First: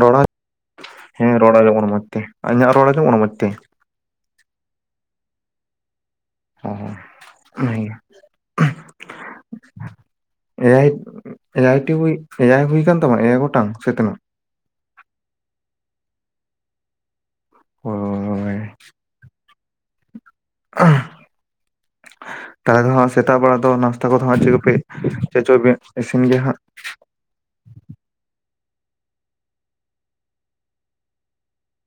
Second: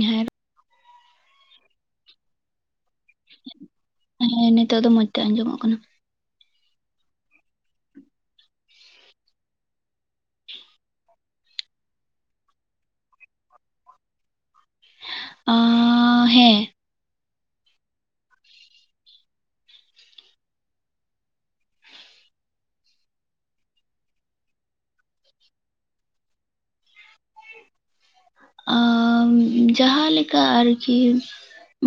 ᱨᱚᱲᱟ ᱦᱮᱸ ᱦᱮᱸ ᱨᱚᱲ ᱟᱡᱚᱢᱚᱜ ᱠᱟᱱᱟ ᱢᱚᱡ ᱛᱮ ᱤᱧᱟᱹᱜ ᱨᱚᱲ ᱟᱡᱚᱢᱚᱜ ᱠᱟᱱᱟ ᱢᱚᱡ ᱛᱮ ᱦᱮᱸ ᱱᱤᱛᱚᱜ ᱫᱚ ᱢᱚᱸᱡᱽ ᱛᱮ ᱟᱸᱡᱚᱢᱚᱜ ᱠᱟᱱᱟ᱾ ᱚ ᱵᱷᱟᱜᱮ ᱜᱮ ᱮᱭᱟᱭ ᱮᱭᱟᱭᱴᱤ ᱮᱭᱟᱭ ᱦᱩᱭ ᱠᱟᱱ ᱛᱟᱢᱟ ᱮᱭᱟᱭ ᱜᱚᱴᱟᱝ ᱥᱮ ᱛᱤᱱᱟᱹᱜ ᱚᱻᱦᱮᱸ ᱚ ᱦᱳᱭ [inaudible] ᱛᱟᱦᱞᱮ ᱫᱚ ᱦᱟᱸᱜ ᱥᱮᱛᱟᱜ ᱵᱮᱲᱟ ᱫᱚ ᱱᱟᱥᱛᱟ ᱠᱚᱫᱚ ᱦᱟᱸᱜ ᱪᱮᱫ ᱠᱚᱯᱮ ᱪᱮᱫ ᱪᱚ ᱤᱥᱤᱱ ᱜᱮᱭᱟ ᱦᱟᱸᱜ ᱟᱻᱡᱟᱦᱟᱸ ᱞᱮᱠᱟ ᱟᱨᱠᱤ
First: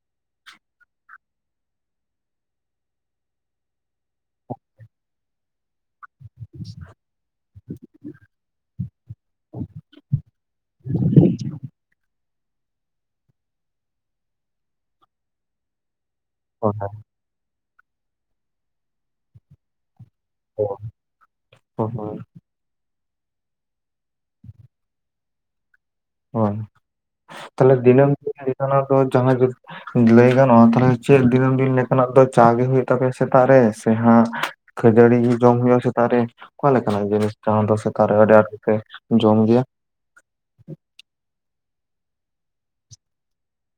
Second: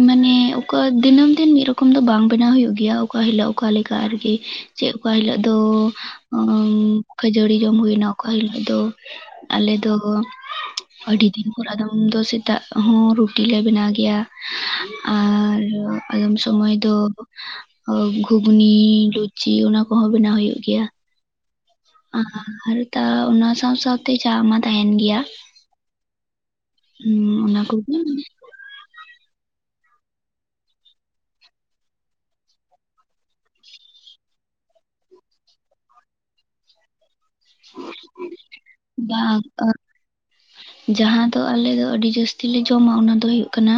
ᱢᱟᱱᱮ ᱚᱠᱟ ᱫᱤᱱᱟᱹᱢ ᱫᱤᱱ ᱢᱤᱫ ᱨᱚᱠᱚᱢ ᱫᱚ ᱵᱟᱝ ᱵᱮᱱᱟᱣ ᱦᱳᱭᱳᱜ ᱜᱮᱭᱟ ᱚᱠᱟ ᱦᱤᱞᱳᱜ ᱚᱠᱟ ᱞᱮᱠᱟ ᱟᱨᱠᱤ ᱪᱮᱫ ᱚᱠᱟ ᱦᱤᱞᱳᱜ ᱫᱚ ᱠᱷᱟᱹᱡᱟᱹᱲᱤ ᱡᱚᱢ ᱦᱩᱭᱱᱟ ᱚᱠᱟ ᱦᱤᱞᱳᱜ ᱫᱚ ᱟᱞᱮᱫᱚ ᱟᱹᱰᱤ ᱫᱤᱱ ᱯᱚᱨ ᱟᱫᱚ ᱫᱚ ᱥᱮᱛᱟᱜ ᱦᱚᱸ ᱨᱩᱴᱤᱞᱮ ᱵᱮᱱᱟᱣ ᱜᱮᱭᱟ ᱟᱨ ᱟᱫᱚᱢ ᱚ ᱥᱚᱢᱚᱭ ᱫᱚ ᱜᱷᱩᱜᱽᱱᱤ ᱞᱩᱪᱤ ᱚᱱᱟ ᱠᱚᱦᱚᱸ ᱵᱮᱱᱟᱣ ᱦᱩᱭᱩᱜ ᱜᱮᱭᱟ᱾ ᱦ ᱦᱚᱸ [unintelligible] ᱟᱨ ᱛᱟ ᱚᱱᱟ ᱥᱟᱶ ᱥᱟᱶᱛᱮ ᱪᱟ ᱢᱟ ᱛᱟᱦᱮᱱ ᱜᱮᱭᱟ᱾ ᱦᱳᱭ ᱦᱩᱸ ᱚᱱᱟ ᱛᱟᱦᱞᱮ ᱠᱚᱜᱮ ᱫᱤᱱᱟᱹᱢ ᱢᱟᱱᱮ ᱫᱤᱱ ᱫᱚ ᱡᱟᱦᱟᱸ ᱞᱟᱹᱭ ᱜᱟᱱᱚᱜᱼᱟ ᱛᱟᱦᱞᱮ ᱪᱮᱫ ᱫᱤᱱᱟᱹᱢ ᱫᱤᱱ ᱞᱮᱠᱟᱱᱟᱜ ᱫᱚ ᱪᱟ ᱜᱮ ᱦᱩᱭᱩᱜ ᱛᱟᱯᱮᱭᱟ ᱥᱮᱛᱟᱜ ᱨᱮ ᱥᱮ ᱦᱟᱸᱜ ᱠᱷᱟᱹᱡᱟᱹᱲᱤ ᱜᱮ ᱡᱚᱢ ᱦᱩᱭᱩᱜᱼᱟ ᱥᱮᱛᱟᱨ ᱨᱮ ᱚᱠᱟ ᱞᱮᱠᱟᱱᱟᱜ ᱡᱤᱱᱤᱥ ᱡᱟᱸᱦᱟ ᱫᱚ ᱥᱮᱛᱟᱜ ᱨᱮ ᱟᱹᱰᱤ ᱟᱸᱴ ᱜᱮᱯᱮ ᱡᱚᱢ ᱵᱟᱝ ᱜᱮᱭᱟ᱾ ᱟ, ᱡᱟᱦᱟᱸ ᱫᱚ ᱟᱞᱮ ᱫᱚ ᱟᱹᱰᱤ ᱡᱟᱹᱥᱛᱤ ᱞᱮ ᱡᱚᱢᱟ ᱚᱱᱟ ᱫᱚ ᱦᱩᱭᱩᱜ ᱠᱟᱱᱟ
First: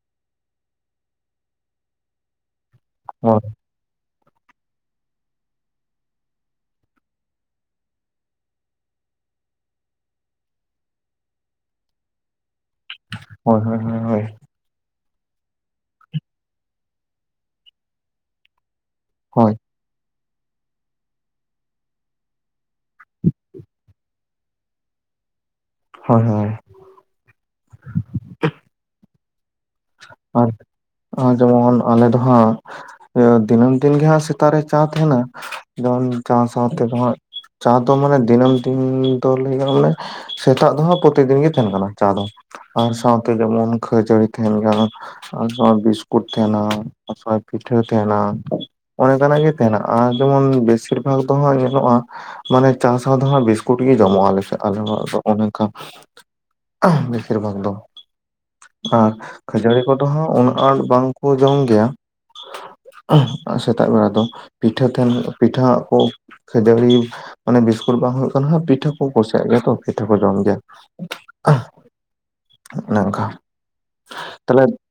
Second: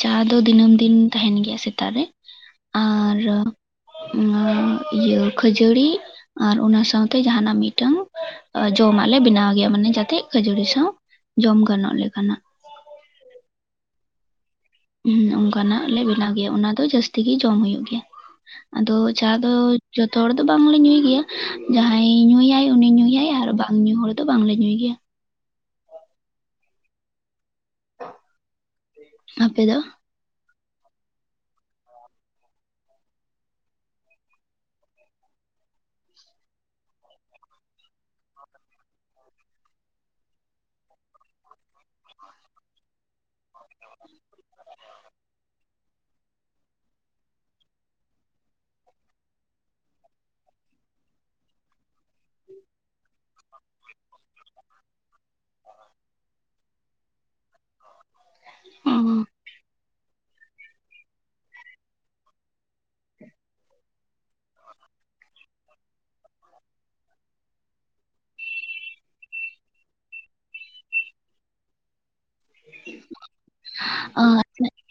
ᱪᱟ ᱫᱚ ᱫᱤᱱᱟᱹᱢ ᱫᱤᱱ ᱛᱟᱦᱮᱱ ᱜᱮᱭᱟ ᱥᱮᱛᱟᱜ ᱨᱮ ᱟᱨ ᱦᱳᱭ ᱟᱨ ᱤᱭᱟᱹ ᱠᱷᱟᱹᱡᱲᱤ ᱟᱨ ᱚᱱᱟ ᱥᱟᱶᱛᱮ ᱡᱟᱦᱟᱸᱱᱟᱜ ᱢᱤᱫᱴᱟᱝ ᱡᱚᱢᱟᱜ ᱞᱮ ᱵᱮᱱᱟᱣ ᱜᱮᱭᱟ ᱢᱟᱱᱮ ᱡᱟᱛᱮ ᱠᱷᱟᱹᱡᱟᱹᱲᱤ ᱥᱟᱶ ᱡᱚᱢ ᱜᱟᱱᱚᱜ ᱞᱮᱠᱟᱱᱟᱜ ᱦᱳᱭ ᱦᱳᱭ ᱦᱳᱭ ᱦᱳᱭ ᱦᱩ ᱚᱱᱠᱟᱱᱟᱜ ᱞᱮ ᱵᱮᱱᱟᱣ ᱜᱮᱭᱟ ᱚᱱᱟ ᱫᱚ ᱡᱟᱹᱥᱛᱤ ᱜᱮ ᱡᱚᱢ ᱦᱩᱭᱩᱜ ᱜᱮᱭᱟ ᱟᱫᱚ ᱪᱟ ᱫᱚ ᱡᱷᱚᱛᱚ ᱦᱚᱲ ᱫᱚ ᱵᱟᱝᱞᱮ ᱧᱩᱭ ᱜᱮᱭᱟ ᱡᱟᱦᱟᱸᱭ ᱧᱩᱭᱟᱭ ᱩᱱᱤ ᱧᱩᱭᱟᱭ ᱟᱨ ᱵᱟᱝ ᱧᱩ ᱦᱚᱲ ᱫᱚ ᱵᱟᱝᱞᱮ ᱧᱩᱭ ᱜᱮᱭᱟ᱾ ᱦᱳᱭ ᱦᱳᱭ ᱟᱯᱮ ᱫᱚ ᱟᱨ ᱡᱮᱢᱚᱱ ᱟᱞᱮ ᱫᱚ ᱦᱟᱸᱜ ᱫᱤᱱᱟᱹᱢ ᱫᱤᱱ ᱜᱮ ᱦᱟᱸᱜ ᱥᱮᱛᱟᱜ ᱨᱮ ᱪᱟ ᱛᱟᱦᱮᱱᱟ ᱡᱮᱢᱚᱱ ᱪᱟ ᱥᱟᱶᱛᱮ ᱫᱚ ᱦᱟᱸᱜ ᱪᱟᱸ ᱫᱚ ᱢᱟᱱᱮ ᱫᱤᱱᱟᱹᱢ ᱫᱤᱱ ᱫᱚ ᱞᱟᱹᱭ ᱜᱟᱱᱚᱜ-ᱟ ᱢᱟᱱᱮ ᱥᱮᱛᱟᱜ ᱫᱚ ᱦᱟᱸᱜ ᱯᱨᱚᱛᱤ ᱫᱤᱱ ᱜᱮ ᱛᱟᱦᱮᱱ ᱠᱟᱱᱟ ᱪᱟ ᱫᱚ ᱟᱨ ᱥᱟᱶᱛᱮ ᱡᱮᱢᱚᱱ ᱠᱷᱟᱹᱡᱟᱹᱲᱤ ᱛᱟᱡᱮᱱ ᱠᱟᱱᱟ ᱟᱨ ᱥᱟᱣᱛᱮ ᱠᱩ ᱛᱟᱦᱮᱱᱟ ᱚᱱᱟ ᱥᱟᱞᱟᱜ ᱯᱤᱴᱷᱟᱹ ᱛᱟᱦᱮᱱᱟ᱾ ᱚᱱᱮ ᱚᱱᱠᱟᱱᱟᱜ ᱜᱮ ᱛᱟᱦᱮᱱᱟ ᱟᱨ ᱡᱮᱢᱚᱱ ᱵᱮᱥᱤᱨ ᱵᱷᱟᱜᱽ ᱫᱚ ᱦᱟᱸᱜ ᱧᱮᱞᱚᱜᱼᱟ᱾ ᱢᱟᱱᱮ ᱪᱟ ᱥᱟᱸᱶ ᱫᱚ ᱦᱟᱸᱜ ᱵᱤᱥᱠᱩᱴ ᱜᱮ ᱡᱚᱢᱚᱜ ᱟᱞᱮ ᱥᱮᱫ ᱟᱞᱮ ᱚᱲᱟᱜ ᱨᱮ ᱫᱚ ᱚᱱᱮ ᱚᱝᱠᱟ᱾ ᱵᱮᱥᱤᱨ ᱵᱷᱟᱜᱽ ᱫᱚ ᱦᱮᱸᱻ ᱚ ᱠᱷᱟᱹᱡᱟᱹᱲᱤ ᱠᱚᱫᱚ ᱩᱱᱟᱹᱜ ᱟᱸᱴ ᱵᱟᱝᱠᱚ ᱡᱚᱢ ᱜᱮᱭᱟ ᱥᱮᱛᱟᱜ ᱵᱮᱲᱟ ᱫᱚ ᱯᱤᱴᱷᱟᱹ ᱛᱟᱦᱮᱱ ᱯᱤᱴᱷᱟᱹ ᱦᱟᱸᱜ ᱠᱚ ᱠᱷᱟᱹᱡᱟᱹᱲᱤ ᱢᱟᱱᱮ ᱵᱤᱥᱠᱩᱴ ᱵᱟᱝ ᱦᱩᱭᱩᱜ ᱠᱟᱱ ᱠᱷᱟᱱ ᱯᱤᱴᱷᱟᱹ ᱠᱚ ᱠᱩᱥᱤᱭᱟᱜ ᱜᱮᱭᱟ ᱛᱚ ᱯᱤᱴᱷᱟᱹ ᱠᱚ ᱡᱚᱢ ᱜᱮᱭᱟ ᱚᱱᱮ ᱚᱝᱠᱟ ᱚ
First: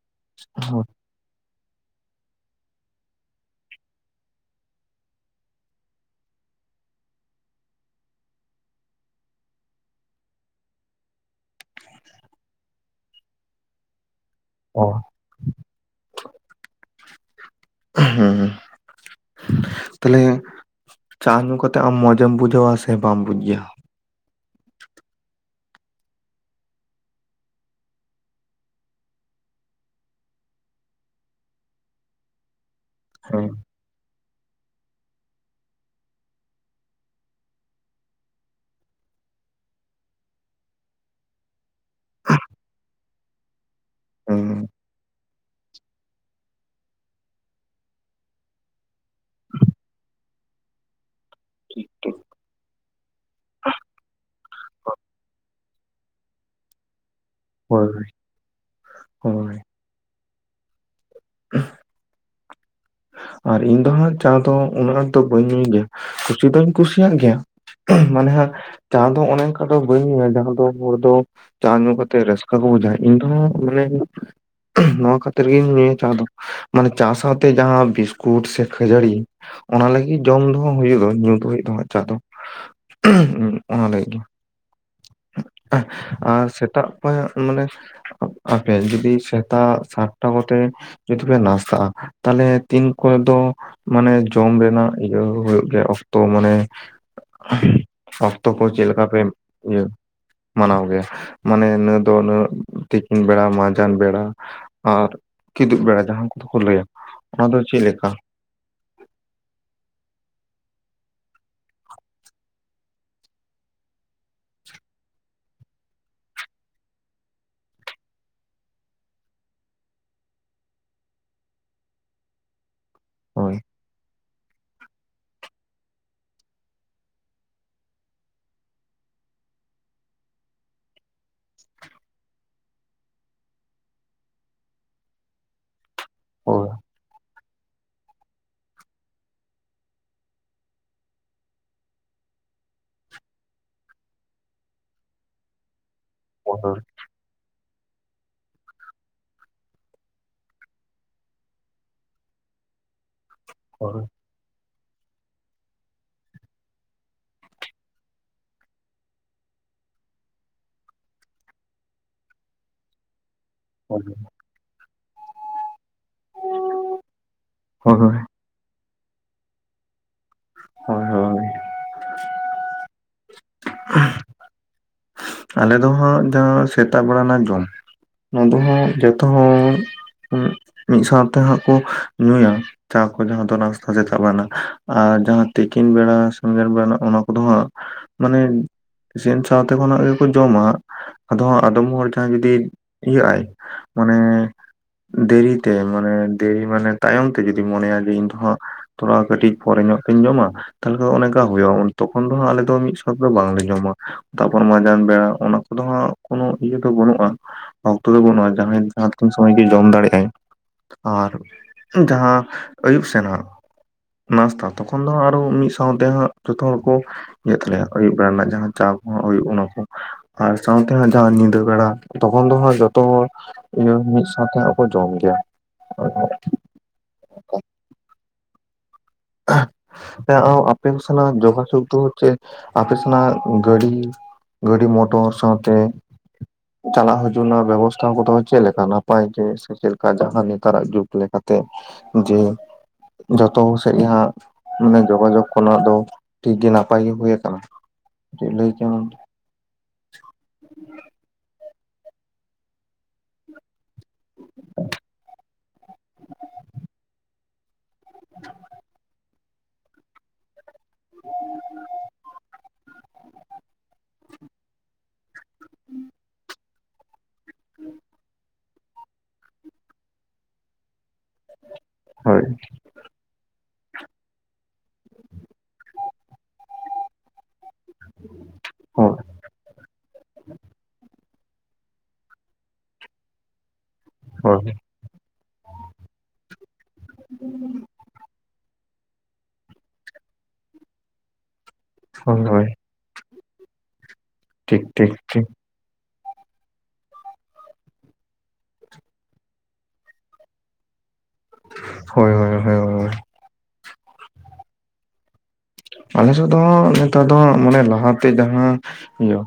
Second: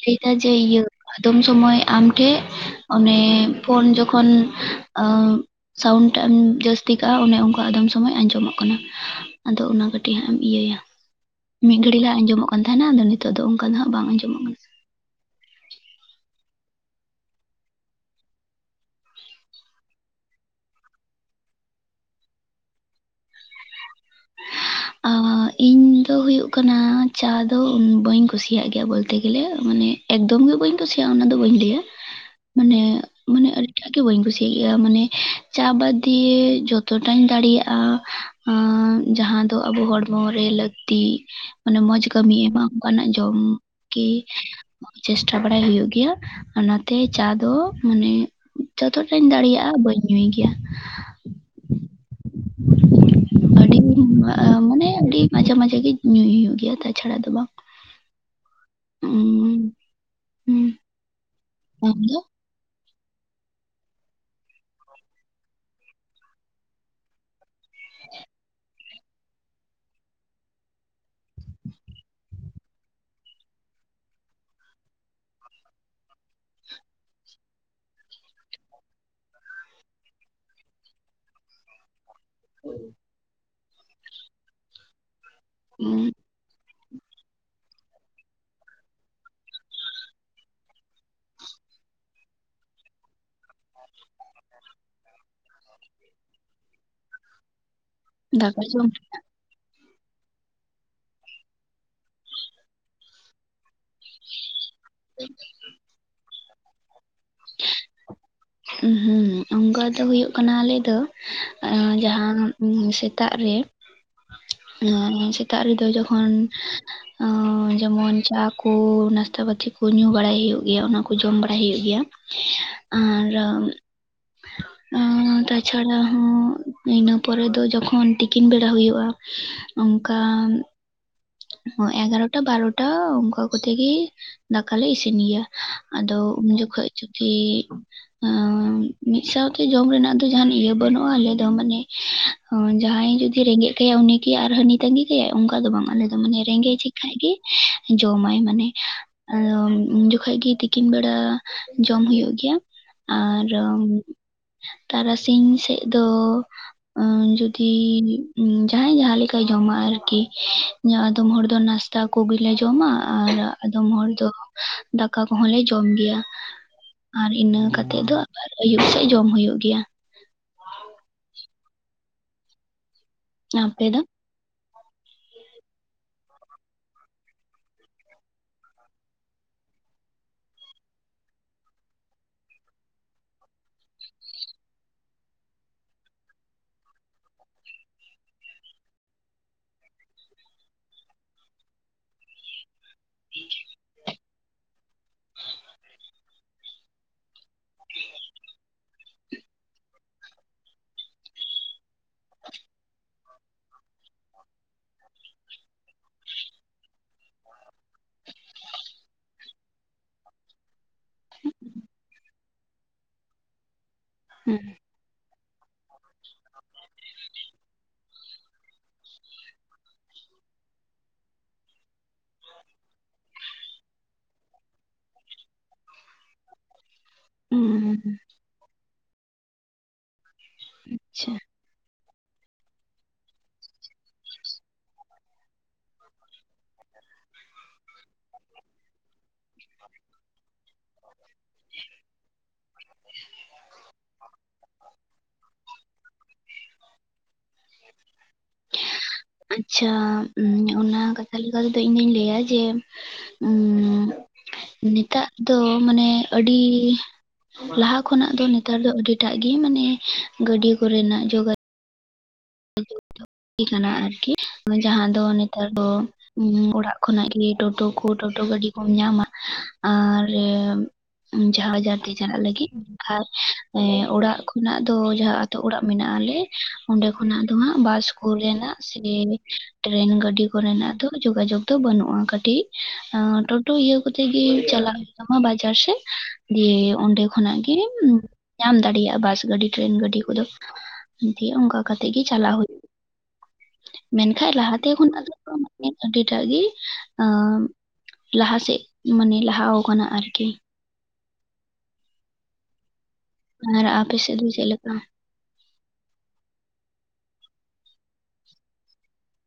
ᱞᱟᱹᱭ ᱫᱟ ᱡᱮ ᱤᱭᱟᱹ ᱟᱫᱚᱢ ᱥᱚᱢᱚᱭ ᱟᱢ ᱴᱷᱮᱡ ᱚᱱᱮ ᱯᱷᱳᱱ ᱡᱚᱠᱷᱚᱱ ᱥᱟᱣᱩᱱ ᱴᱟᱜ ᱮᱢ ᱡᱟᱹᱥᱛᱤ ᱠᱟᱜᱼᱟ ᱚᱱᱮ ᱚᱱᱠᱟ ᱟᱫᱚᱢ ᱥᱚᱢᱚᱭ ᱟᱸᱡᱚᱢᱚᱜ ᱠᱟᱱᱟ᱾ ᱟᱫᱚ ᱚᱱᱟ ᱠᱟᱹᱴᱤᱡ ᱦᱟᱸᱜ ᱮᱢ ᱤᱭᱟᱹᱭᱟ ᱢᱤᱫ ᱜᱷᱟᱹᱲᱤ ᱞᱟᱦᱟ ᱟᱸᱡᱚᱢᱚᱜ ᱠᱟᱱ ᱛᱟᱦᱮᱱᱟ ᱟᱫᱚ ᱱᱤᱛᱚᱜ ᱫᱚ ᱚᱱᱠᱟ ᱫᱚ ᱦᱟᱸᱜ ᱵᱟᱝ ᱟᱸᱡᱚᱢᱚᱜ ᱠᱟᱱᱟ᱾ ᱚ ᱦᱩᱸ ᱦᱩᱸ ᱛᱟᱦᱞᱮ ᱪᱟ ᱧᱩ ᱠᱟᱛᱮ ᱟᱢ ᱢᱚᱸᱡᱮᱢ ᱵᱩᱡᱷᱟᱹᱣᱟ ᱥᱮ ᱵᱟᱢ ᱵᱩᱡ ᱜᱮᱭᱟ᱾ [unintelligible] ᱤᱧ ᱫᱚ ᱦᱩᱭᱩᱜ ᱠᱟᱱᱟ ᱪᱟ ᱫᱚ ᱵᱟᱹᱧ ᱠᱩᱥᱤᱭᱟᱜ ᱜᱮᱭᱟ ᱵᱚᱞᱛᱮ ᱜᱮᱞᱮ ᱢᱟᱱᱮ ᱮᱠᱫᱚᱢ ᱜᱮ ᱵᱟᱹᱧ ᱠᱩᱥᱤᱭᱟᱜᱼᱟ ᱚᱱᱟ ᱫᱚ ᱵᱟᱹᱧ ᱞᱟᱹᱭᱟ ᱢᱟᱱᱮ ᱦᱮᱸ ᱢᱟᱱᱮ ᱟᱨ ᱜᱮ ᱵᱟᱹᱧ ᱠᱩᱥᱤᱭᱟᱜ ᱜᱮᱭᱟ ᱢᱟᱱᱮ ᱪᱟ ᱵᱟᱫ ᱫᱤᱭᱮ ᱡᱚᱛᱚᱴᱟᱧ ᱫᱟᱲᱮᱭᱟᱜᱼᱟ᱾ ᱡᱟᱦᱟᱸ ᱫᱚ ᱟᱵᱚ ᱦᱚᱲᱢᱚ ᱨᱮ ᱞᱟᱹᱠᱛᱤ ᱢᱟᱱᱮ ᱢᱚᱸᱡᱽ ᱠᱟᱹᱢᱤᱭ ᱮᱢᱟ ᱚᱱᱠᱟᱱᱟᱜ ᱡᱚᱢ ᱜᱮ ᱦᱮᱸ ᱪᱮᱥᱴᱟ ᱵᱟᱲᱟᱭ ᱦᱩᱭᱩᱜ ᱜᱮᱭᱟ ᱚᱱᱟᱛᱮ ᱪᱟ ᱫᱚ ᱢᱟᱱᱮ ᱡᱚᱛᱚᱴᱟᱧ ᱫᱟᱲᱮᱭᱟᱜ-ᱟ ᱵᱟᱹᱧ ᱧᱩᱭ ᱜᱮᱭᱟ ᱴᱷᱤᱠ ᱴᱷᱤᱠ ᱟᱰᱤᱢ ᱢᱟᱱᱮ ᱟᱹᱰᱤ ᱢᱟᱡᱷᱮ ᱢᱟᱡᱷᱮ ᱜᱮ ᱧᱩᱭ ᱦᱩᱭᱩᱜ ᱜᱮᱭᱟ ᱛᱟᱪᱷᱟᱲᱟ ᱫᱚ ᱵᱟᱝ ᱦᱳᱭ ᱦᱳᱭ ᱚᱸ ᱦᱮᱸ ᱟᱢ ᱫᱚ ᱟᱨ ᱤᱧ ᱫᱚ ᱦᱟᱸᱜ ᱪᱟ ᱫᱚ ᱩᱱᱟᱹᱜ ᱟᱸᱴ ᱫᱚ ᱵᱟᱹᱧ ᱧᱩᱭ ᱜᱮᱭᱟ ᱠᱩᱥᱤ ᱫᱚᱧ ᱠᱩᱥᱤᱭᱟᱜ ᱜᱮᱭᱟ ᱢᱟᱱᱮ ᱦᱟᱸᱜ ᱪᱟ ᱫᱚ ᱚᱱᱮ ᱚᱱᱠᱟ ᱫᱚ ᱵᱟᱹᱧ ᱧᱩᱭ ᱫᱟ ᱡᱟᱦᱟᱸ ᱫᱚ ᱦᱚᱲ ᱫᱚ ᱪᱟ ᱧᱩ ᱠᱟᱛᱮ ᱨᱟᱹᱥᱠᱟᱹ ᱠᱚ ᱵᱩᱡᱷᱟ ᱤᱧ ᱫᱚ ᱦᱟᱸᱜ ᱢᱟᱱᱮ ᱱᱚᱣᱟ ᱠᱷᱟᱹᱛᱤᱨ ᱜᱤᱧ ᱧᱩᱭᱟ ᱪᱟ ᱫᱚ ᱢᱟᱱᱮ ᱪᱟ ᱥᱟᱶᱛᱮ ᱡᱟᱦᱟᱸ ᱵᱤᱥᱠᱩ ᱩᱴ ᱥᱮ ᱠᱷᱟᱹᱡᱟᱹᱲᱤ ᱚᱱᱟ ᱞᱟᱹᱜᱤᱫ ᱡᱚᱢ ᱫᱚᱦ ᱦᱩᱭᱩᱜ ᱫᱚ ᱧᱩᱛ ᱫᱚ ᱦᱩᱭᱩᱜ ᱛᱟᱦᱚ ᱪᱟ ᱫᱚ ᱚᱱᱟ ᱞᱟᱹᱜᱤᱫ ᱜᱮ ᱩᱸ ᱟᱨ ᱥᱮᱛᱟᱜ ᱯᱟᱭᱟᱨ ᱢᱟᱱᱮ ᱟᱯᱮᱭᱟᱜ ᱡᱩᱫᱤ ᱥᱮᱛᱟᱜ ᱥᱟᱛᱴᱟ ᱠᱚᱛᱮ ᱡᱩᱫᱤ ᱯᱮ ᱱᱟᱥᱟᱜᱼᱟ ᱛᱟᱦᱞᱮ ᱛᱤᱱ ᱠᱚᱨᱮ ᱫᱚ ᱢᱟᱱᱮ ᱡᱚᱢ ᱨᱮᱱᱟᱜ ᱤᱭᱟᱹ ᱦᱩᱭᱩᱜ ᱜᱮᱭᱟ ᱚᱠᱛᱚ ᱢᱟᱱᱮ ᱚᱠᱛᱚ ᱫᱟᱠᱟ ᱠᱚ ᱪᱮᱫ ᱡᱚᱢ ᱞᱮᱠᱟ ᱯᱮ ᱤᱭᱟᱹ ᱢᱟᱱᱟᱣ ᱜᱮᱭᱟ ᱢᱟᱱᱮ ᱤᱱᱟᱹ ᱫᱚ ᱩᱱᱟᱹᱜ ᱛᱤᱠᱤᱱ ᱵᱮᱲᱟ ᱢᱟᱡ ᱡᱟᱱ ᱵᱮᱲᱟ ᱟᱨ ᱠᱤᱫᱩᱵ ᱵᱮᱲᱟ ᱡᱟᱦᱟᱸ ᱠᱚᱫᱚ ᱠᱚ ᱞᱟᱹᱭᱟ ᱚᱱᱟ ᱫᱚ ᱪᱮᱫ ᱞᱮᱠᱟ ᱦᱮᱸ ᱚᱱᱠᱟ ᱫᱚ ᱦᱩᱭᱩᱜ ᱠᱟᱱᱟ ᱟᱞᱮ ᱫᱚ ᱡᱟᱦᱟᱸ ᱥᱮᱛᱟᱜ ᱨᱮ ᱟᱨ ᱥᱮᱛᱟᱜ ᱨᱮᱫᱚ ᱡᱚᱠᱷᱚᱱ ᱡᱮᱢᱚᱱ ᱪᱟ ᱠᱚ ᱱᱟᱥᱛᱟ ᱠᱟᱛᱮᱫ ᱠᱚ ᱧᱩ ᱵᱟᱲᱟᱭ ᱦᱩᱭᱩᱜ ᱜᱮᱭᱟ ᱚᱱᱟᱠᱚ ᱡᱚᱢ ᱵᱟᱲᱟᱭ ᱦᱩᱭᱩᱜ ᱜᱮᱭᱟ᱾ ᱟᱨ ᱦᱳᱭ ᱮ ᱛᱟᱪᱷᱟᱲᱟ ᱦᱚᱸ ᱤᱱᱟᱹ ᱯᱚᱨᱮ ᱫᱚ ᱡᱚᱠᱷᱚᱱ ᱛᱤᱠᱤᱱ ᱵᱮᱲᱟ ᱦᱩᱭᱩᱜᱼᱟ ᱚᱱᱠᱟ ᱦᱳᱭ ᱮᱜᱟᱨᱚᱴᱟ ᱵᱟᱨᱚᱴᱟ ᱚᱱᱠᱟ ᱠᱚᱛᱮ ᱜᱮ ᱫᱟᱠᱟᱞᱮ ᱤᱥᱤᱱ ᱜᱮᱭᱟ ᱟᱫᱚ ᱩᱱ ᱦᱳᱭ ᱡᱚᱠᱷᱚᱡ ᱡᱩᱫᱤ ᱮ ᱢᱤᱫ ᱥᱟᱶᱛᱮ ᱡᱚᱢ ᱨᱮᱱᱟᱜ ᱫᱚ ᱡᱟᱦᱟᱱ ᱤᱭᱟᱹ ᱵᱟᱹᱱᱩᱜᱼᱟ ᱟᱞᱮ ᱫᱚ ᱢᱟᱱᱮ ᱡᱟᱦᱟᱸᱭ ᱡᱩᱫᱤ ᱨᱮᱜᱮᱡ ᱠᱟᱭᱟ ᱩᱱᱤ ᱠᱤ ᱟᱨ ᱦᱟᱹᱱᱤ ᱛᱟᱸᱜᱤ ᱠᱟᱭᱟᱭ ᱚᱱᱠᱟ ᱫᱚ ᱵᱟᱝ ᱟᱞᱮ ᱫᱚ ᱢᱟᱱᱮ ᱦᱳᱭ ᱨᱮᱸᱜᱮᱡ ᱠᱷᱟᱡ ᱜᱮ ᱡᱚᱢᱟᱭ ᱢᱟᱱᱮ ᱟᱫᱚ ᱩᱱ ᱡᱚᱠᱷᱚᱡ ᱜᱮ ᱛᱤᱠᱤᱱ ᱵᱮᱲᱟ ᱡᱚᱢ ᱦᱩᱭᱩᱜ ᱜᱮᱭᱟ᱾ ᱟᱨ ᱦᱳᱭ ᱛᱟᱨᱟᱥᱤᱧ ᱥᱮᱜ ᱫᱚ ᱮ ᱡᱩᱫᱤ ᱡᱟᱦᱟᱸᱭ ᱡᱟᱦᱟᱸ ᱞᱮᱠᱟᱭ ᱡᱚᱢᱟ ᱟᱨᱠᱤ ᱟᱫᱚᱢ ᱦᱚᱲ ᱫᱚ ᱱᱟᱥᱛᱟ ᱠᱚᱜᱮᱞᱮ ᱡᱚᱢᱟ ᱟᱨ ᱟᱫᱚᱢ ᱦᱳᱭ ᱦᱚᱲ ᱫᱚ ᱫᱟᱠᱟ ᱠᱚᱦᱚᱸ ᱞᱮ ᱡᱚᱢ ᱜᱮᱭᱟ ᱟᱨ ᱤᱱᱟᱹ ᱦᱳᱭ ᱠᱟᱛᱮᱜ ᱫᱚ ᱟᱨ ᱟᱭᱩᱵ ᱥᱮᱫ ᱡᱚᱢ ᱦᱩᱭᱩᱜ ᱜᱮᱭᱟ᱾ ᱦᱳᱭ ᱦᱳᱭ ᱟᱯᱮ ᱫᱚ ᱟᱞᱮ ᱫᱚ ᱦᱟᱸᱜ ᱡᱟᱦᱟᱸ ᱥᱮᱛᱟᱜ ᱵᱮᱲᱟ ᱨᱮᱱᱟᱜ ᱡᱚᱢ ᱚᱱᱟ ᱫᱚ ᱦᱟᱸᱜ ᱡᱷᱚᱛᱚ ᱦᱚᱲ ᱢᱤᱫ ᱥᱟᱶᱛᱮ ᱦᱟᱸᱜ ᱠᱚ ᱧᱩᱭᱟ᱾ ᱪᱟ ᱠᱚ ᱡᱟᱦᱟᱸ ᱫᱚ ᱱᱟᱥᱛᱟ ᱥᱮ ᱪᱟᱵᱱᱟ ᱟᱨ ᱡᱟᱦᱟᱸ ᱛᱤᱠᱤᱱ ᱵᱮᱲᱟ ᱥᱮᱸᱜᱮᱲ ᱵᱮᱲᱟ ᱚᱱᱟ ᱠᱚᱫᱚ ᱦᱟᱸᱜ ᱢᱟᱱᱮ ᱤᱥᱮᱱ ᱥᱟᱶᱛᱮ ᱠᱷᱚᱱᱟᱜ ᱜᱮ ᱠᱚ ᱡᱚᱢᱟ ᱟᱫᱚ ᱟᱫᱚᱢ ᱦᱚᱲ ᱡᱟᱦᱟᱸᱭ ᱡᱩᱫᱤ ᱤᱭᱟᱹᱜ ᱟᱭ ᱢᱟᱱᱮ ᱫᱮᱨᱤᱛᱮ ᱢᱟᱱᱮ ᱫᱮᱨᱤ ᱢᱟᱱᱮ ᱛᱟᱭᱚᱢ ᱛᱮ ᱡᱩᱫᱤ ᱢᱚᱱᱮᱭᱟᱭ ᱡᱮ ᱤᱧ ᱫᱚ ᱦᱟᱸᱜ ᱛᱷᱚᱲᱟ ᱠᱟᱹᱴᱤᱡ ᱯᱚᱨᱮ ᱧᱚᱜ ᱛᱤᱧ ᱡᱚᱢᱟ ᱛᱟᱦᱞᱮ ᱠᱷᱟᱡ ᱚᱱᱮᱠᱟ ᱦᱩᱭᱩᱜᱼᱟ ᱛᱚᱠᱷᱚᱱ ᱫᱚ ᱟᱞᱮ ᱫᱚ ᱢᱤᱫ ᱥᱟᱣᱛᱮ ᱫᱚ ᱵᱟᱝ ᱞᱮ ᱡᱚᱢᱟ᱾ ᱢᱟᱡᱟᱱ ᱵᱮᱲᱟ ᱚᱱᱟ ᱠᱚᱫᱚ ᱦᱟᱸᱜ ᱠᱳᱱᱳ ᱤᱭᱟᱹ ᱫᱚ ᱵᱟᱹᱱᱩᱜᱼᱟ᱾ ᱚᱠᱛᱚ ᱫᱚ ᱵᱟᱹᱱᱩᱜᱼᱟ ᱡᱟᱦᱟᱸᱭ ᱡᱟᱦᱟᱸ ᱛᱤᱱ ᱥᱚᱢᱚᱭ ᱜᱮᱭ ᱡᱚᱢ ᱫᱟᱲᱮᱭᱟᱜᱟᱭ ᱟᱨ ᱡᱟᱦᱟᱸ ᱟᱹᱭᱩᱵ ᱥᱮᱱᱟᱜ ᱦᱩᱸ ᱱᱟᱥᱛᱟ ᱛᱚᱠᱷᱚᱱ ᱩᱱ ᱫᱚ ᱟᱨᱚ ᱢᱤᱫ ᱥᱟᱶᱛᱮ ᱦᱟᱸᱜ ᱡᱷᱚᱛᱚ ᱦᱚᱲ ᱠᱚ ᱤᱭᱟᱹᱜ ᱛᱟᱞᱮᱭᱟ ᱟᱭᱩᱵ ᱵᱮᱲᱟ ᱨᱮᱱᱟᱜ ᱡᱟᱦᱟᱸ ᱪᱟ ᱠᱚ ᱚᱱᱟ ᱠᱚ ᱟᱨ ᱥᱟᱶᱛᱮ ᱦᱟᱸ ᱡᱟᱦᱟ ᱧᱤᱫᱟᱹ ᱵᱟᱲᱟ ᱛᱚᱠᱷᱚᱱ ᱫᱚ ᱦᱟᱸᱜ ᱡᱷᱚᱛᱚ ᱦᱚᱲ ᱢᱤᱫ ᱥᱟᱶᱛᱮ ᱠᱚ ᱡᱚᱢ ᱜᱮᱭᱟ᱾ ᱦᱩᱸ ᱦᱮᱸ ᱟᱯᱮ ᱥᱟᱞᱟᱜ ᱡᱳᱜᱟᱡᱳᱜ ᱫᱚ ᱦᱚᱪᱪᱮ ᱟᱯᱮ ᱥᱮᱱᱟᱜ ᱜᱟᱹᱰᱤ ᱜᱟᱹᱰᱤ ᱢᱚᱴᱚᱨ ᱥᱟᱶᱛᱮ ᱪᱟᱞᱟᱜ ᱦᱤᱡᱩᱜ ᱨᱮᱱᱟᱜ ᱵᱮᱵᱚᱥᱛᱷᱟ ᱠᱚᱫᱚ ᱪᱮᱫᱞᱮᱠᱟ ᱱᱟᱯᱟᱭ ᱜᱮ ᱥᱮ ᱪᱮᱫᱞᱮᱠᱟ ᱡᱟᱦᱟᱸ ᱱᱮᱛᱟᱨᱟᱜ ᱡᱩᱜᱽ ᱞᱮᱠᱟᱛᱮ᱾ ᱡᱮ ᱡᱷᱚᱛᱚ ᱦᱟᱸᱜ ᱢᱟᱱᱮ ᱡᱳᱜᱟᱡᱳᱜᱽ ᱠᱚᱨᱮᱱᱟᱜ ᱫᱚ ᱴᱷᱤᱠ ᱜᱮ ᱱᱟᱯᱟᱭ ᱜᱮ ᱦᱩᱭ ᱠᱟᱱᱟ᱾ ᱞᱟᱹᱭ ᱠᱮᱢᱟᱢ ᱟᱪᱪᱷᱟ ᱚᱱᱟ ᱠᱟᱛᱷᱟ ᱞᱮᱠᱟᱛᱮ ᱫᱚ ᱤᱧ ᱫᱩᱧ ᱞᱟᱹᱭᱟ ᱡᱮ ᱩᱸᱻ ᱱᱤᱛᱟᱨ ᱫᱚ ᱢᱟᱱᱮ ᱟᱹᱰᱤ ᱞᱟᱦᱟ ᱠᱷᱚᱱᱟᱜ ᱫᱚ ᱱᱮᱛᱟᱨ ᱫᱚ ᱟᱹᱰᱤᱴᱟᱜ ᱜᱮ ᱢᱟᱱᱮ ᱜᱟᱹᱰᱤ ᱠᱚᱨᱮᱱᱟᱜ ᱡᱚᱜᱟ ᱠᱟᱱᱟ ᱟᱨᱠᱤ ᱡᱟᱦᱟᱸ ᱫᱚ ᱱᱮᱛᱟᱨ ᱫᱚ ᱚᱲᱟᱜ ᱠᱷᱚᱱᱟᱜ ᱜᱮ ᱴᱳᱴᱳ ᱠᱚ ᱴᱳᱴᱳ ᱜᱟᱹᱰᱤ ᱠᱚᱢ ᱧᱟᱢᱟ ᱟᱨ ᱡᱟᱦᱟᱸ ᱡᱟᱦᱟᱛᱮ ᱪᱟᱞᱟᱜ ᱦᱳᱭ ᱞᱟᱹᱜᱤᱫ᱾ ᱟᱨ ᱚᱲᱟᱜ ᱠᱷᱚᱱᱟᱜ ᱫᱚ ᱡᱟᱦᱟᱸ ᱟᱛᱳ ᱚᱲᱟᱜ ᱢᱮᱱᱟᱜ ᱟᱞᱮ ᱚᱸᱰᱮ ᱚᱱᱟ ᱫᱚ ᱦᱟᱸᱜ ᱵᱟᱥ ᱠᱚᱨᱮᱱᱟᱜ ᱥᱮ ᱦᱳᱭ ᱴᱨᱮᱱ ᱜᱟᱹᱰᱤ ᱠᱚᱨᱮᱱᱟᱜ ᱫᱚ ᱡᱳᱜᱟᱡᱳᱜ ᱫᱚ ᱵᱟᱹᱱᱩᱜᱼᱟ ᱠᱟᱹᱴᱤᱡ ᱴᱳᱴᱳ ᱤᱭᱟᱹ ᱦᱳᱭ ᱠᱚᱛᱮᱜᱤ ᱪᱟᱞᱟᱜ ᱟᱢᱟ ᱵᱟᱡᱟᱨ ᱥᱮᱜ ᱜᱮ ᱚᱸᱰᱮ ᱠᱷᱚᱱᱟᱜ ᱜᱮ ᱧᱟᱢ ᱫᱟᱲᱮᱭᱟᱜᱼᱟ ᱵᱟᱥ ᱜᱟᱹᱰᱤ ᱴᱮᱨᱮᱹᱱ ᱜᱟᱹᱰᱤ ᱠᱚᱫᱚ ᱫᱤᱭᱮ ᱚᱱᱠᱟ ᱠᱟᱛᱮᱜ ᱜᱮ ᱦᱳᱭ ᱪᱟᱞᱟᱣ ᱦᱳᱭ ᱦᱩᱭᱩᱜᱼᱟ ᱢᱮᱱᱠᱷᱟᱱ ᱴᱷᱤᱠ ᱞᱟᱦᱟᱛᱮ ᱴᱷᱤᱠ ᱠᱷᱚᱱᱟᱜ ᱴᱷᱤᱠ ᱫᱚ ᱢᱤᱫ ᱟᱹᱰᱤᱴᱟᱜ ᱜᱮ ᱟ ᱞᱟᱦᱟ ᱥᱮᱫ ᱢᱟᱱᱮ ᱞᱟᱦᱟ ᱟᱠᱟᱱᱟ ᱟᱨᱠᱤ ᱦᱳᱭ ᱦᱳᱭ ᱦᱳᱭ ᱦᱳᱭ ᱟᱨ ᱟᱯᱮᱥᱮᱪ ᱫᱚ ᱪᱮᱫ ᱞᱮᱠᱟ? ᱟᱞᱮᱥᱮᱫ ᱫᱚ ᱦᱟᱜ ᱱᱮᱛᱟᱨ ᱫᱚ ᱢᱟᱱᱮ ᱞᱟᱦᱟ ᱛᱮ ᱡᱟᱦᱟᱸ ᱤᱭᱟᱹ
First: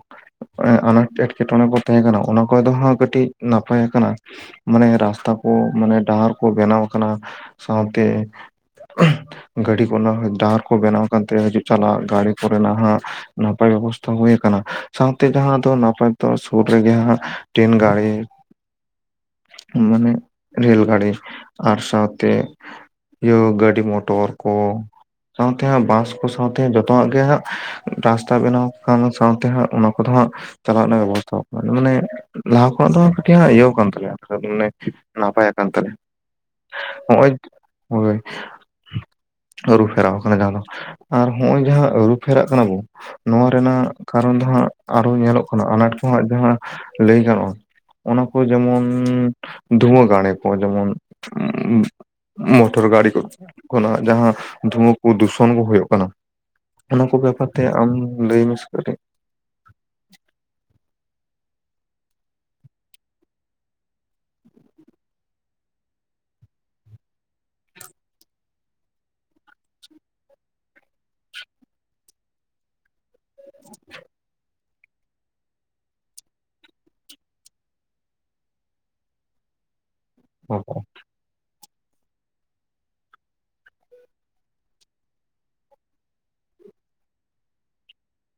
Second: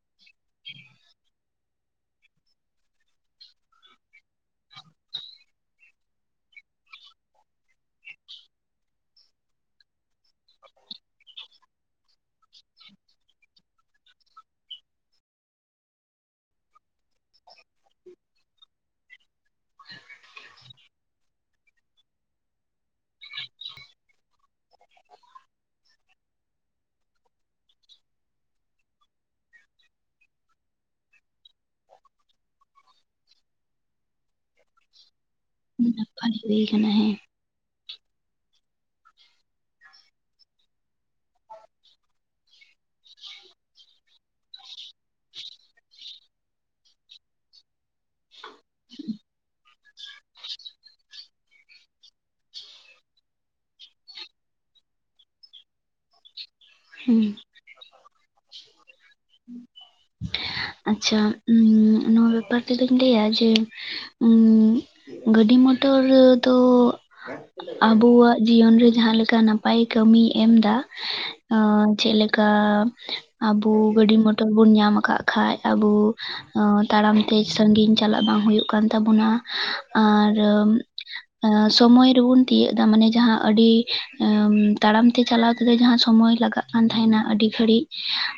ᱟᱱᱟᱴ ᱮᱸᱴᱠᱮ ᱴᱚᱬᱮ ᱠᱚ ᱛᱟᱦᱮᱸ ᱠᱟᱱᱟ ᱚᱱᱟ ᱠᱚᱫᱚ ᱠᱟᱹᱴᱤᱡ ᱱᱟᱯᱟᱭ ᱟᱠᱟᱱᱟ ᱢᱟᱱᱮ ᱨᱟᱥᱛᱟ ᱠᱚ ᱢᱟᱱᱮ ᱰᱟᱦᱟᱨ ᱠᱚ ᱵᱮᱱᱟᱣ ᱟᱠᱟᱱᱟ ᱥᱟᱶᱛᱮ ᱜᱟᱹᱰᱤ ᱠᱚᱨᱮᱱᱟᱜ ᱰᱟᱦᱟᱨ ᱠᱚ ᱵᱮᱱᱟᱣ ᱟᱠᱟᱱᱛᱮ ᱦᱤᱡᱩᱜ ᱪᱟᱞᱟᱜ ᱫᱟᱨᱤ ᱠᱚᱨᱮᱱᱟᱜ ᱦᱟᱸᱜ ᱱᱟᱯᱟᱭ ᱵᱮᱵᱚᱥᱛᱷᱟ ᱦᱩᱭ ᱟᱠᱟᱱᱟ ᱥᱟᱶᱛᱮ ᱡᱟᱦᱟᱸ ᱫᱚ ᱱᱟᱯᱟᱭ ᱫᱚ ᱥᱩᱨ ᱨᱮᱜᱮ ᱦᱟᱸᱜ ᱴᱨᱮᱱ ᱜᱟᱲᱤ [inaudible] ᱢᱟᱱᱮ ᱨᱮᱹᱞ ᱜᱟᱹᱲᱤ ᱟᱨ ᱥᱟᱶᱛᱮ ᱤᱭᱟᱹ ᱜᱟᱹᱰᱤ ᱢᱚᱴᱚᱨ ᱠᱚ ᱥᱟᱶᱛᱮ ᱦᱟᱜ ᱵᱟᱥ ᱠᱚ ᱥᱟᱶᱛᱮ ᱡᱚᱛᱚᱣᱟᱜ ᱜᱮ ᱦᱟᱸᱜ ᱨᱟᱥᱛᱟ ᱵᱮᱱᱟᱣ ᱠᱟᱢᱤ ᱥᱟᱶᱛᱮ ᱦᱟᱸᱜ ᱚᱱᱟ ᱠᱚᱫᱚ ᱦᱟᱸᱜ ᱪᱟᱞᱟᱜ ᱱᱟᱦᱟᱜ ᱵᱚᱛᱚᱨᱚᱜ ᱠᱟᱱᱟ ᱢᱟᱱᱮ ᱞᱟᱦᱟ ᱠᱷᱚᱱᱟᱜ ᱫᱚ ᱠᱟᱹᱴᱤᱡ ᱤᱭᱟᱹ ᱠᱟᱱ ᱛᱟᱞᱮᱭᱟ ᱢᱟᱱᱮ ᱱᱟᱯᱟᱭ ᱠᱟᱱ ᱛᱟᱞᱮᱭᱟ ᱱᱟᱯᱟᱭ ᱦᱩᱭ ᱠᱟᱱᱟ ᱦᱮᱸ ᱱᱚᱜ-ᱚᱭ ᱦᱳᱭ ᱟᱹᱨᱩ ᱯᱷᱮᱨᱟᱣ ᱠᱟᱱᱟ ᱡᱟᱦᱟᱸ ᱟᱨ ᱦᱚᱜ ᱚᱭ ᱡᱟᱦᱟᱸ ᱟᱹᱨᱩᱯᱷᱮᱨᱟᱜ ᱠᱟᱱᱟ ᱵᱚᱱ ᱱᱚᱣᱟ ᱨᱮᱱᱟᱜ ᱠᱟᱨᱚᱱ ᱫᱚ ᱦᱟᱜ ᱟᱨᱚ ᱧᱮᱞᱚᱜ ᱠᱟᱱᱟ ᱟᱱᱟᱴ ᱠᱚᱦᱚ ᱡᱟᱦᱟᱸ ᱞᱟᱹᱭ ᱜᱟᱱᱚᱜ-ᱟ᱾ ᱚᱱᱟ ᱠᱚ ᱡᱮᱢᱚᱱ ᱫᱷᱩᱣᱟᱹ ᱜᱟᱲᱮ ᱠᱚ ᱡᱮᱢᱚᱱ ᱩᱸ ᱢᱚᱴᱚᱨ ᱜᱟᱲᱤ ᱠᱚ ᱱᱟᱦᱟᱜ ᱡᱟᱦᱟᱸ ᱫᱷᱩᱣᱟᱹ ᱠᱚ ᱫᱩᱥᱚᱱ ᱠᱚ ᱦᱩᱭᱩᱜ᱾ ᱚᱱᱟ ᱠᱚ ᱦᱮᱸ ᱵᱮᱯᱟᱨ ᱛᱮ ᱟᱢ ᱞᱟᱹᱭ ᱢᱮ ᱥᱮ ᱠᱟᱹᱴᱤᱡ ᱟᱪᱪᱷᱟ ᱩᱸ ᱱᱚᱣᱟ ᱵᱮᱯᱟᱨ ᱛᱮᱫᱚᱧ ᱞᱟᱹᱭᱟ ᱡᱮ ᱩᱸ ᱜᱟᱹᱰᱤ ᱢᱚᱴᱚᱨ ᱫᱚᱻᱻ ᱟᱵᱚᱣᱟᱜ ᱡᱤᱭᱚᱱ ᱨᱮ ᱡᱟᱦᱟᱸ ᱞᱮᱠᱟ ᱱᱟᱯᱟᱭ ᱠᱟᱹᱢᱤᱭ ᱮᱢᱫᱟ᱾ ᱟᱨ ᱪᱮᱫ ᱞᱮᱠᱟ? ᱟᱵᱚ ᱜᱟᱹᱰᱤ ᱢᱚᱴᱚᱨ ᱵᱩᱱ ᱧᱟᱢ ᱟᱠᱟᱫ ᱠᱷᱟᱡ ᱟᱵᱚ ᱟᱸ ᱛᱟᱲᱟᱢ ᱛᱮ ᱥᱟᱺᱜᱤᱧ ᱪᱟᱞᱟᱜ ᱵᱟᱝ ᱦᱩᱭᱩᱜ᱾ ᱠᱟᱱ ᱛᱟᱵᱚᱱᱟ ᱟᱨ ᱥᱚᱢᱚᱭ ᱨᱮᱵᱚᱱ ᱛᱤᱭᱟᱹᱜ ᱫᱟ ᱢᱟᱱᱮ ᱡᱟᱦᱟᱸ ᱟᱹᱰᱤ ᱮᱢ ᱛᱟᱲᱟᱢ ᱛᱮ ᱪᱟᱞᱟᱣ ᱛᱮ ᱫᱚ ᱡᱟᱦᱟᱸ ᱥᱳᱚᱢᱚᱭ ᱞᱟᱜᱟᱜ ᱠᱟᱱ ᱛᱟᱦᱮᱱᱟ ᱟᱹᱰᱤ ᱜᱷᱟᱹᱲᱤᱡ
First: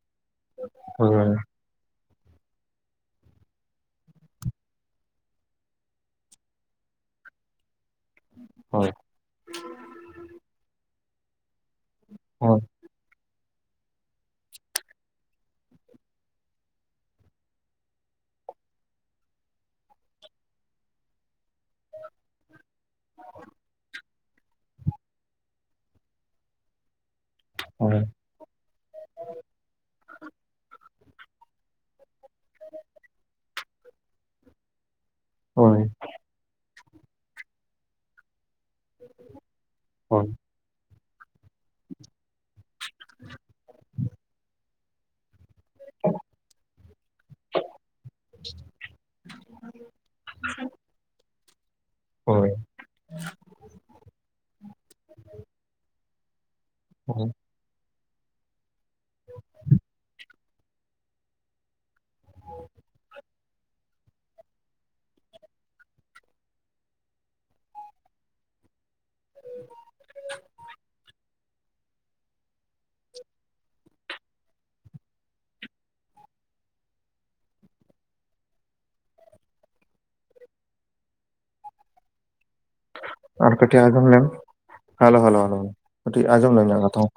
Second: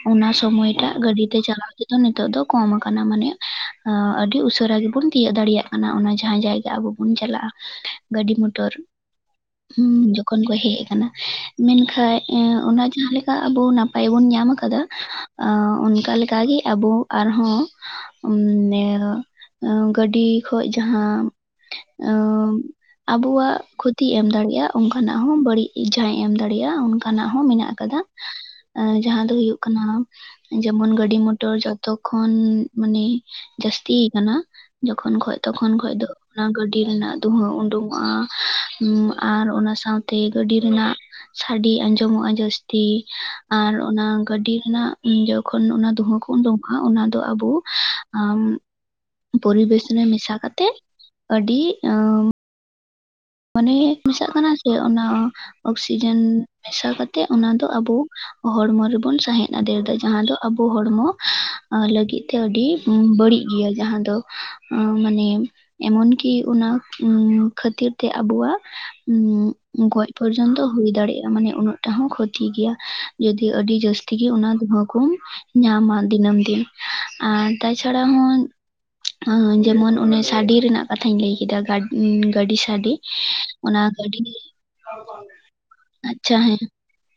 ᱚᱱᱟ ᱥᱚᱢᱚᱭᱴᱟᱜ ᱜᱟᱹᱰᱤ ᱦᱳᱭ ᱛᱮ ᱪᱟᱞᱟᱜ ᱱᱤᱛᱚᱜ ᱫᱚ ᱠᱚᱢ ᱟᱠᱟᱱᱟ ᱢᱟᱱᱮ ᱟᱹᱰᱤ ᱩᱥᱟᱹᱨᱟ ᱜᱮᱵᱚᱱ ᱛᱤᱭᱟᱹᱜ ᱫᱟᱲᱮᱭᱟᱜ ᱠᱟᱱᱟ ᱚᱱᱟ ᱡᱟᱦᱟᱸ ᱡᱟᱭᱜᱟ ᱾ ᱪᱟᱞᱟᱜ-ᱟ᱾ ᱜᱟᱹᱰᱤ ᱢᱚᱴᱚᱨ ᱦᱳᱭ ᱦᱩᱸ ᱡᱚᱠᱷᱚᱱ ᱠᱚ ᱦᱮᱡ ᱟᱠᱟᱱᱟ ᱢᱮᱱᱠᱷᱟᱡ ᱮᱸ ᱦᱳᱭ ᱚᱱᱟ ᱡᱟᱦᱟᱸ ᱞᱮᱠᱟ ᱟᱵᱚ ᱱᱟᱯᱟᱭ ᱵᱚᱱ ᱧᱟᱢ ᱠᱟᱫᱟ᱾ ᱟᱸ ᱚᱱᱠᱟ ᱞᱮᱠᱟ ᱜᱮ ᱟᱵᱚ ᱟᱨᱦᱚᱸ ᱱᱮᱸᱣ ᱜᱟᱹᱰᱤ ᱠᱷᱚᱡ ᱡᱟᱦᱟᱸ ᱚᱢ ᱟᱵᱚᱣᱟᱜ ᱠᱷᱚᱛᱤᱭ ᱮᱢ ᱫᱟᱲᱮᱭᱟᱜ-ᱟ ᱚᱱᱠᱟᱱᱟᱜ ᱦᱚᱸ ᱵᱟᱹᱲᱤᱡ ᱡᱟᱦᱟᱸᱭ ᱮᱢ ᱫᱟᱲᱮᱭᱟᱜ-ᱟ ᱚᱱᱠᱟᱱᱟᱜ ᱦᱚᱸ ᱢᱮᱱᱟᱜ ᱦᱳᱭ ᱠᱟᱫᱟ ᱡᱟᱦᱟᱸ ᱫᱚ ᱦᱩᱭᱩᱜ ᱠᱟᱱᱟ ᱡᱮᱢᱚᱱ ᱜᱟᱹᱰᱤ ᱢᱚᱴᱚᱨ ᱡᱚᱛ ᱛᱚᱠᱷᱚᱱ ᱢᱟᱱᱮ ᱡᱟᱹᱟᱥᱛᱤ ᱟᱠᱟᱱᱟ ᱡᱚᱠᱷᱚᱱ ᱠᱷᱚᱡ ᱦᱳᱭ ᱛᱚᱠᱷᱚᱡ ᱫᱚ ᱚᱱᱟ ᱜᱟᱹᱰᱤ ᱨᱮᱱᱟᱜ ᱫᱩᱦᱟᱹ ᱩᱰᱩᱝᱚᱜ-ᱟ᱾ ᱦᱩᱸ ᱟᱨ ᱚᱱᱟ ᱥᱟᱶᱛᱮ ᱦᱳᱭ ᱜᱟᱺᱰᱤ ᱨᱮᱱᱟᱜ, ᱥᱟᱺᱰᱤ ᱟᱸᱡᱚᱢᱚᱜᱼᱟ ᱡᱟᱹᱥᱛᱤ ᱟᱨ ᱚᱱᱟ ᱜᱟᱺᱰᱤ ᱨᱮᱱᱟᱜ, ᱡᱚᱠᱷᱚᱱ ᱚᱱᱟ ᱫᱩᱸᱦᱟᱹ ᱠᱚ ᱩᱰᱩᱠᱟᱜᱼᱟ ᱚᱱᱟ ᱫᱚ ᱟᱵᱚ ᱟᱢ ᱯᱚᱨᱤᱵᱮᱥ ᱨᱮ ᱢᱮᱥᱟ ᱠᱟᱛᱮᱫ ᱟᱹᱰᱤ, ᱟᱸ ᱦᱳᱭ ᱢᱟᱱᱮ ᱢᱮᱥᱟᱜ ᱠᱟᱱᱟ ᱥᱮ ᱚᱱᱟ ᱚᱠᱥᱤᱡᱮᱱ ᱢᱮᱥᱟ ᱠᱟᱛᱮᱜ ᱦᱳᱭ ᱚᱱᱟ ᱫᱚ ᱟᱵᱚ, ᱦᱚᱲᱢᱚ ᱨᱮᱵᱚᱱ ᱥᱟᱸᱦᱮᱸᱫ ᱟᱫᱮᱨ ᱫᱟ ᱡᱟᱦᱟᱸ ᱫᱚ ᱟᱵᱚ ᱦᱚᱲᱢᱚ ᱞᱟᱹᱜᱤᱫ ᱛᱮ ᱟᱹᱰᱤ ᱵᱟᱹᱲᱤᱡ ᱜᱮᱭᱟ ᱡᱟᱦᱟᱸ ᱫᱚ ᱟᱸ ᱢᱟᱱᱮ, ᱮᱢᱚᱱ ᱠᱤ ᱚᱱᱟ ᱩᱸ ᱠᱷᱟᱹᱛᱤᱨ, ᱛᱮ ᱟᱵᱚᱣᱟᱜ ᱩᱸ ᱜᱚᱡ ᱯᱚᱨᱡᱚᱱᱛᱚ ᱦᱩᱭ ᱫᱟᱲᱮᱭᱟᱜ-ᱟ ᱢᱟᱱᱮ ᱩᱱᱟᱹᱜ ᱴᱟ ᱦᱚᱸ ᱠᱷᱚᱛᱤ ᱜᱮᱭᱟ ᱡᱩᱫᱤ ᱟᱹᱰᱤ ᱡᱟᱹᱥᱛᱤ ᱜᱮ ᱚᱱᱟ ᱫᱷᱩᱣᱟ. ᱠᱚ, ᱧᱟᱢᱟ ᱫᱤᱱᱟᱹᱢ ᱫᱤᱱ ᱟᱨ ᱛᱟᱪᱷᱟᱲᱟ ᱦᱚᱸ ᱟ ᱡᱮᱢᱚᱱ ᱚᱱᱮ ᱥᱟᱰᱮ ᱨᱮᱱᱟᱜ ᱠᱟᱛᱷᱟᱧ ᱞᱟᱹᱭ ᱠᱮᱫᱟ ᱜᱟᱺᱰᱤ ᱥᱟᱰᱮ, ᱟᱨ ᱠᱟᱹᱴᱤᱡ ᱚᱱᱟ ᱟᱸᱡᱚᱢ ᱜᱟᱺᱰᱤ ᱞᱮᱢ ᱨᱚᱲ ᱵᱟᱝ ᱟᱸᱡᱚᱢ ᱟᱪᱪᱷᱟ ᱦᱮᱸ᱾ ᱚᱱᱟ ᱛᱮᱦᱚᱸ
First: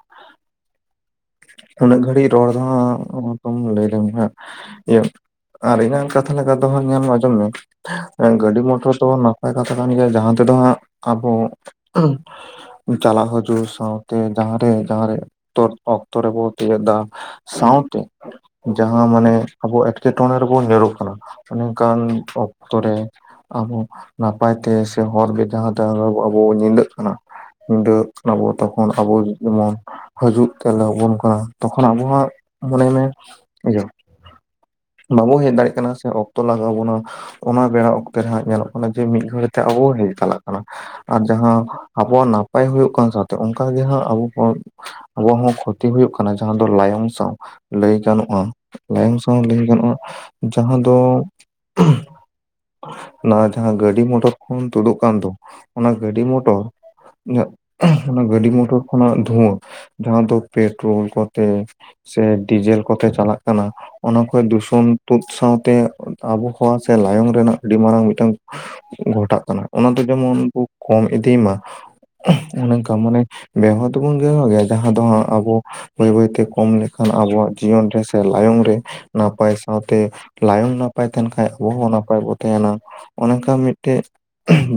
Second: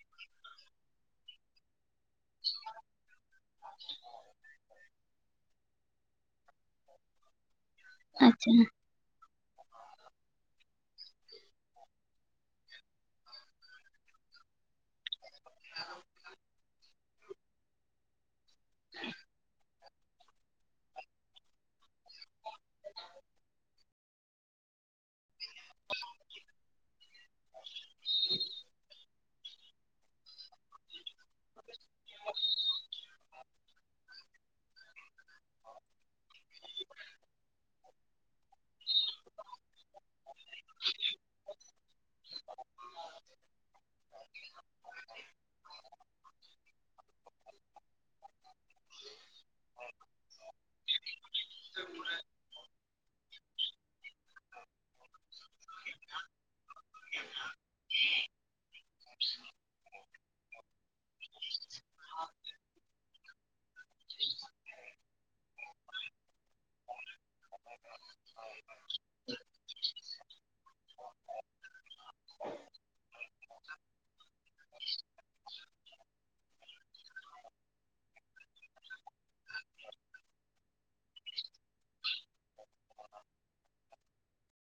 ᱩᱱᱟᱹᱜ ᱜᱷᱟᱹᱲᱤᱡ ᱨᱚᱲ ᱫᱚ ᱦᱟᱜ ᱞᱟᱹᱭ ᱞᱮᱢ ᱦᱟᱸᱜ ᱤᱭᱟᱹ ᱟᱨ ᱤᱧᱟᱝ ᱠᱟᱛᱷᱟ ᱞᱮᱠᱟ ᱫᱚ ᱦᱟᱜ ᱧᱮᱞ ᱢᱮ ᱟᱸᱡᱚᱢ ᱢᱮ ᱟᱪᱪᱷᱟ ᱜᱟᱺᱰᱤ ᱢᱚᱴᱚᱨ ᱫᱚ ᱱᱚ ᱱᱟᱯᱟᱭ ᱠᱟᱛᱷᱟ ᱠᱟᱱ ᱜᱮᱭᱟ ᱡᱟᱦᱟᱸ ᱛᱮᱫᱚ ᱦᱟᱸᱜ ᱟᱵᱚ ᱪᱟᱞᱟᱜ ᱦᱤᱡᱩᱜ ᱥᱟᱶᱛᱮ ᱡᱟᱸᱦᱟ ᱨᱮ ᱡᱟᱸᱦᱟ ᱨᱮ ᱛᱚᱨ ᱚᱠᱛᱚ ᱨᱮᱵᱚ ᱛᱤᱭᱳᱜ ᱫᱟ ᱥᱟᱶᱛᱮ ᱡᱟᱦᱟᱸ ᱢᱟᱱᱮ ᱟᱵᱚ ᱮᱸᱴᱠᱮᱴᱚᱬᱮ ᱨᱮᱵᱚᱱ ᱧᱩᱨᱚᱜ ᱠᱟᱱᱟ ᱚᱱᱮ ᱚᱱᱠᱟᱱ ᱚᱠᱛᱚ ᱨᱮ ᱟᱵᱚ ᱱᱟᱯᱟᱭᱛᱮ ᱥᱮ ᱦᱚᱨ ᱵᱤᱨ ᱡᱟᱦᱟᱸ ᱛᱮ ᱟᱵᱚ ᱧᱤᱫᱟᱹᱜ ᱠᱟᱱᱟ᱾ ᱧᱤᱫᱟᱹᱜ ᱠᱟᱱᱟ ᱵᱚ ᱛᱚᱠᱷᱚᱱ ᱟᱵᱚ ᱡᱮᱢᱚᱱ ᱦᱟᱡᱩᱜ, ᱛᱮᱞᱟ ᱟᱵᱚᱱ ᱠᱟᱱᱟ ᱛᱚᱠᱷᱚᱱ ᱟᱵᱚ ᱦᱟᱜ ᱢᱚᱱᱮ ᱢᱮ ᱤᱭᱟ. ᱵᱟᱵᱚ ᱦᱮᱡ ᱫᱟᱲᱮᱜ ᱠᱟᱱᱟ ᱥᱮ ᱚᱠᱛᱚ ᱞᱟᱜᱟᱣ ᱵᱚᱱᱟ᱾ ᱚᱱᱟ ᱵᱮᱲᱟ ᱚᱠᱛᱮ ᱨᱮ ᱦᱟᱸᱜ ᱧᱮᱞᱚᱜ ᱠᱟᱱᱟ ᱡᱮ ᱢᱤᱫ ᱜᱷᱟᱹᱲᱤᱡ ᱛᱮ ᱟᱵᱚ ᱜᱮ ᱪᱟᱞᱟᱜ ᱠᱟᱱᱟ᱾ ᱟᱨ ᱡᱟᱦᱟᱸ ᱟᱵᱚᱣᱟᱜ ᱱᱟᱯᱟᱭ ᱦᱩᱭᱩᱜ ᱠᱟᱱ ᱥᱟᱶᱛᱮ ᱚᱱᱠᱟᱜᱮ ᱦᱟᱸᱜ ᱟᱵᱚ ᱠᱚ ᱟᱵᱚ ᱦᱚᱸ ᱠᱷᱚᱛᱤ ᱦᱩ ᱦᱩᱭᱩᱜ ᱠᱟᱱᱟ ᱡᱟᱦᱟᱸ ᱫᱚ ᱞᱟᱭᱚᱝ ᱥᱟᱶ ᱞᱟᱹᱭ ᱜᱟᱱᱚᱜᱼᱟ ᱞᱟᱭᱚᱝ ᱥᱟᱶ ᱞᱟᱹᱭ ᱜᱟᱱᱚᱜᱼᱟ ᱡᱟᱦᱟᱸ ᱫᱚ, [inaudible] ᱚᱱᱟ ᱡᱟᱦᱟᱸ ᱜᱟᱺᱰᱤ ᱢᱚᱴᱚᱨ ᱠᱷᱚᱱ ᱛᱩᱫᱩᱜ ᱠᱟᱱ ᱫᱚ ᱚᱱᱟ ᱜᱟᱺᱰᱤ ᱢᱚᱴᱚᱨ, ᱚᱱᱟ ᱜᱟᱹᱰᱤ ᱢᱚᱴᱚᱨ ᱠᱷᱚᱱᱟᱜ ᱫᱷᱩᱣᱟᱹ ᱡᱟᱦᱟᱸ ᱫᱚ ᱯᱮᱴᱨᱳᱞ ᱠᱚᱛᱮ ᱥᱮ ᱰᱤᱡᱮᱞ ᱠᱚᱛᱮ ᱪᱟᱞᱟᱜ ᱠᱟᱱᱟ᱾ ᱚᱱᱟ ᱠᱚ ᱫᱩᱥᱚᱱ ᱛᱩᱫ ᱥᱟᱶᱛᱮ ᱟᱵᱚᱦᱟᱣᱟ ᱥᱮ ᱞᱟᱭᱚᱝ ᱨᱮᱱᱟᱜ ᱟᱹᱰᱤ ᱢᱟᱨᱟᱝ ᱢᱤᱫᱴᱟᱝ ᱜᱷᱚᱴᱟᱜ ᱠᱟᱱᱟ ᱚᱱᱟ ᱫᱚ ᱡᱮᱢᱚᱱ ᱠᱚ ᱠᱚᱢ ᱤᱫᱤ ᱢᱟ᱾ [unintelligible] ᱚᱱᱝᱠᱟ ᱢᱟᱱᱮ ᱵᱮᱣᱦᱟᱨ ᱫᱚᱵᱚᱱ ᱵᱮᱣᱦᱟᱨ ᱜᱮᱭᱟ ᱡᱟᱦᱟᱸ ᱫᱚ ᱦᱟᱸᱜ ᱟᱵᱚ ᱵᱟᱹᱭ ᱵᱟᱹᱭᱛᱮ ᱠᱚᱢ ᱞᱮᱠᱷᱟᱱ ᱟᱵᱚᱣᱟᱜ ᱡᱤᱭᱚᱱ ᱨᱮ ᱥᱮ ᱞᱟᱭᱚᱝ ᱨᱮ, ᱱᱟᱯᱟᱭ ᱥᱟᱶᱛᱮ ᱞᱟᱭᱚᱝ ᱱᱟᱯᱟᱭ ᱛᱟᱦᱮᱱ ᱠᱷᱟᱡ ᱟᱵᱚ ᱦᱚᱸ ᱱᱟᱯᱟᱭ ᱵᱚᱱ ᱛᱟᱦᱮᱱᱟ᱾ ᱚᱱᱮ ᱚᱱᱠᱟ ᱢᱤᱫᱴᱮᱡ [unintelligible]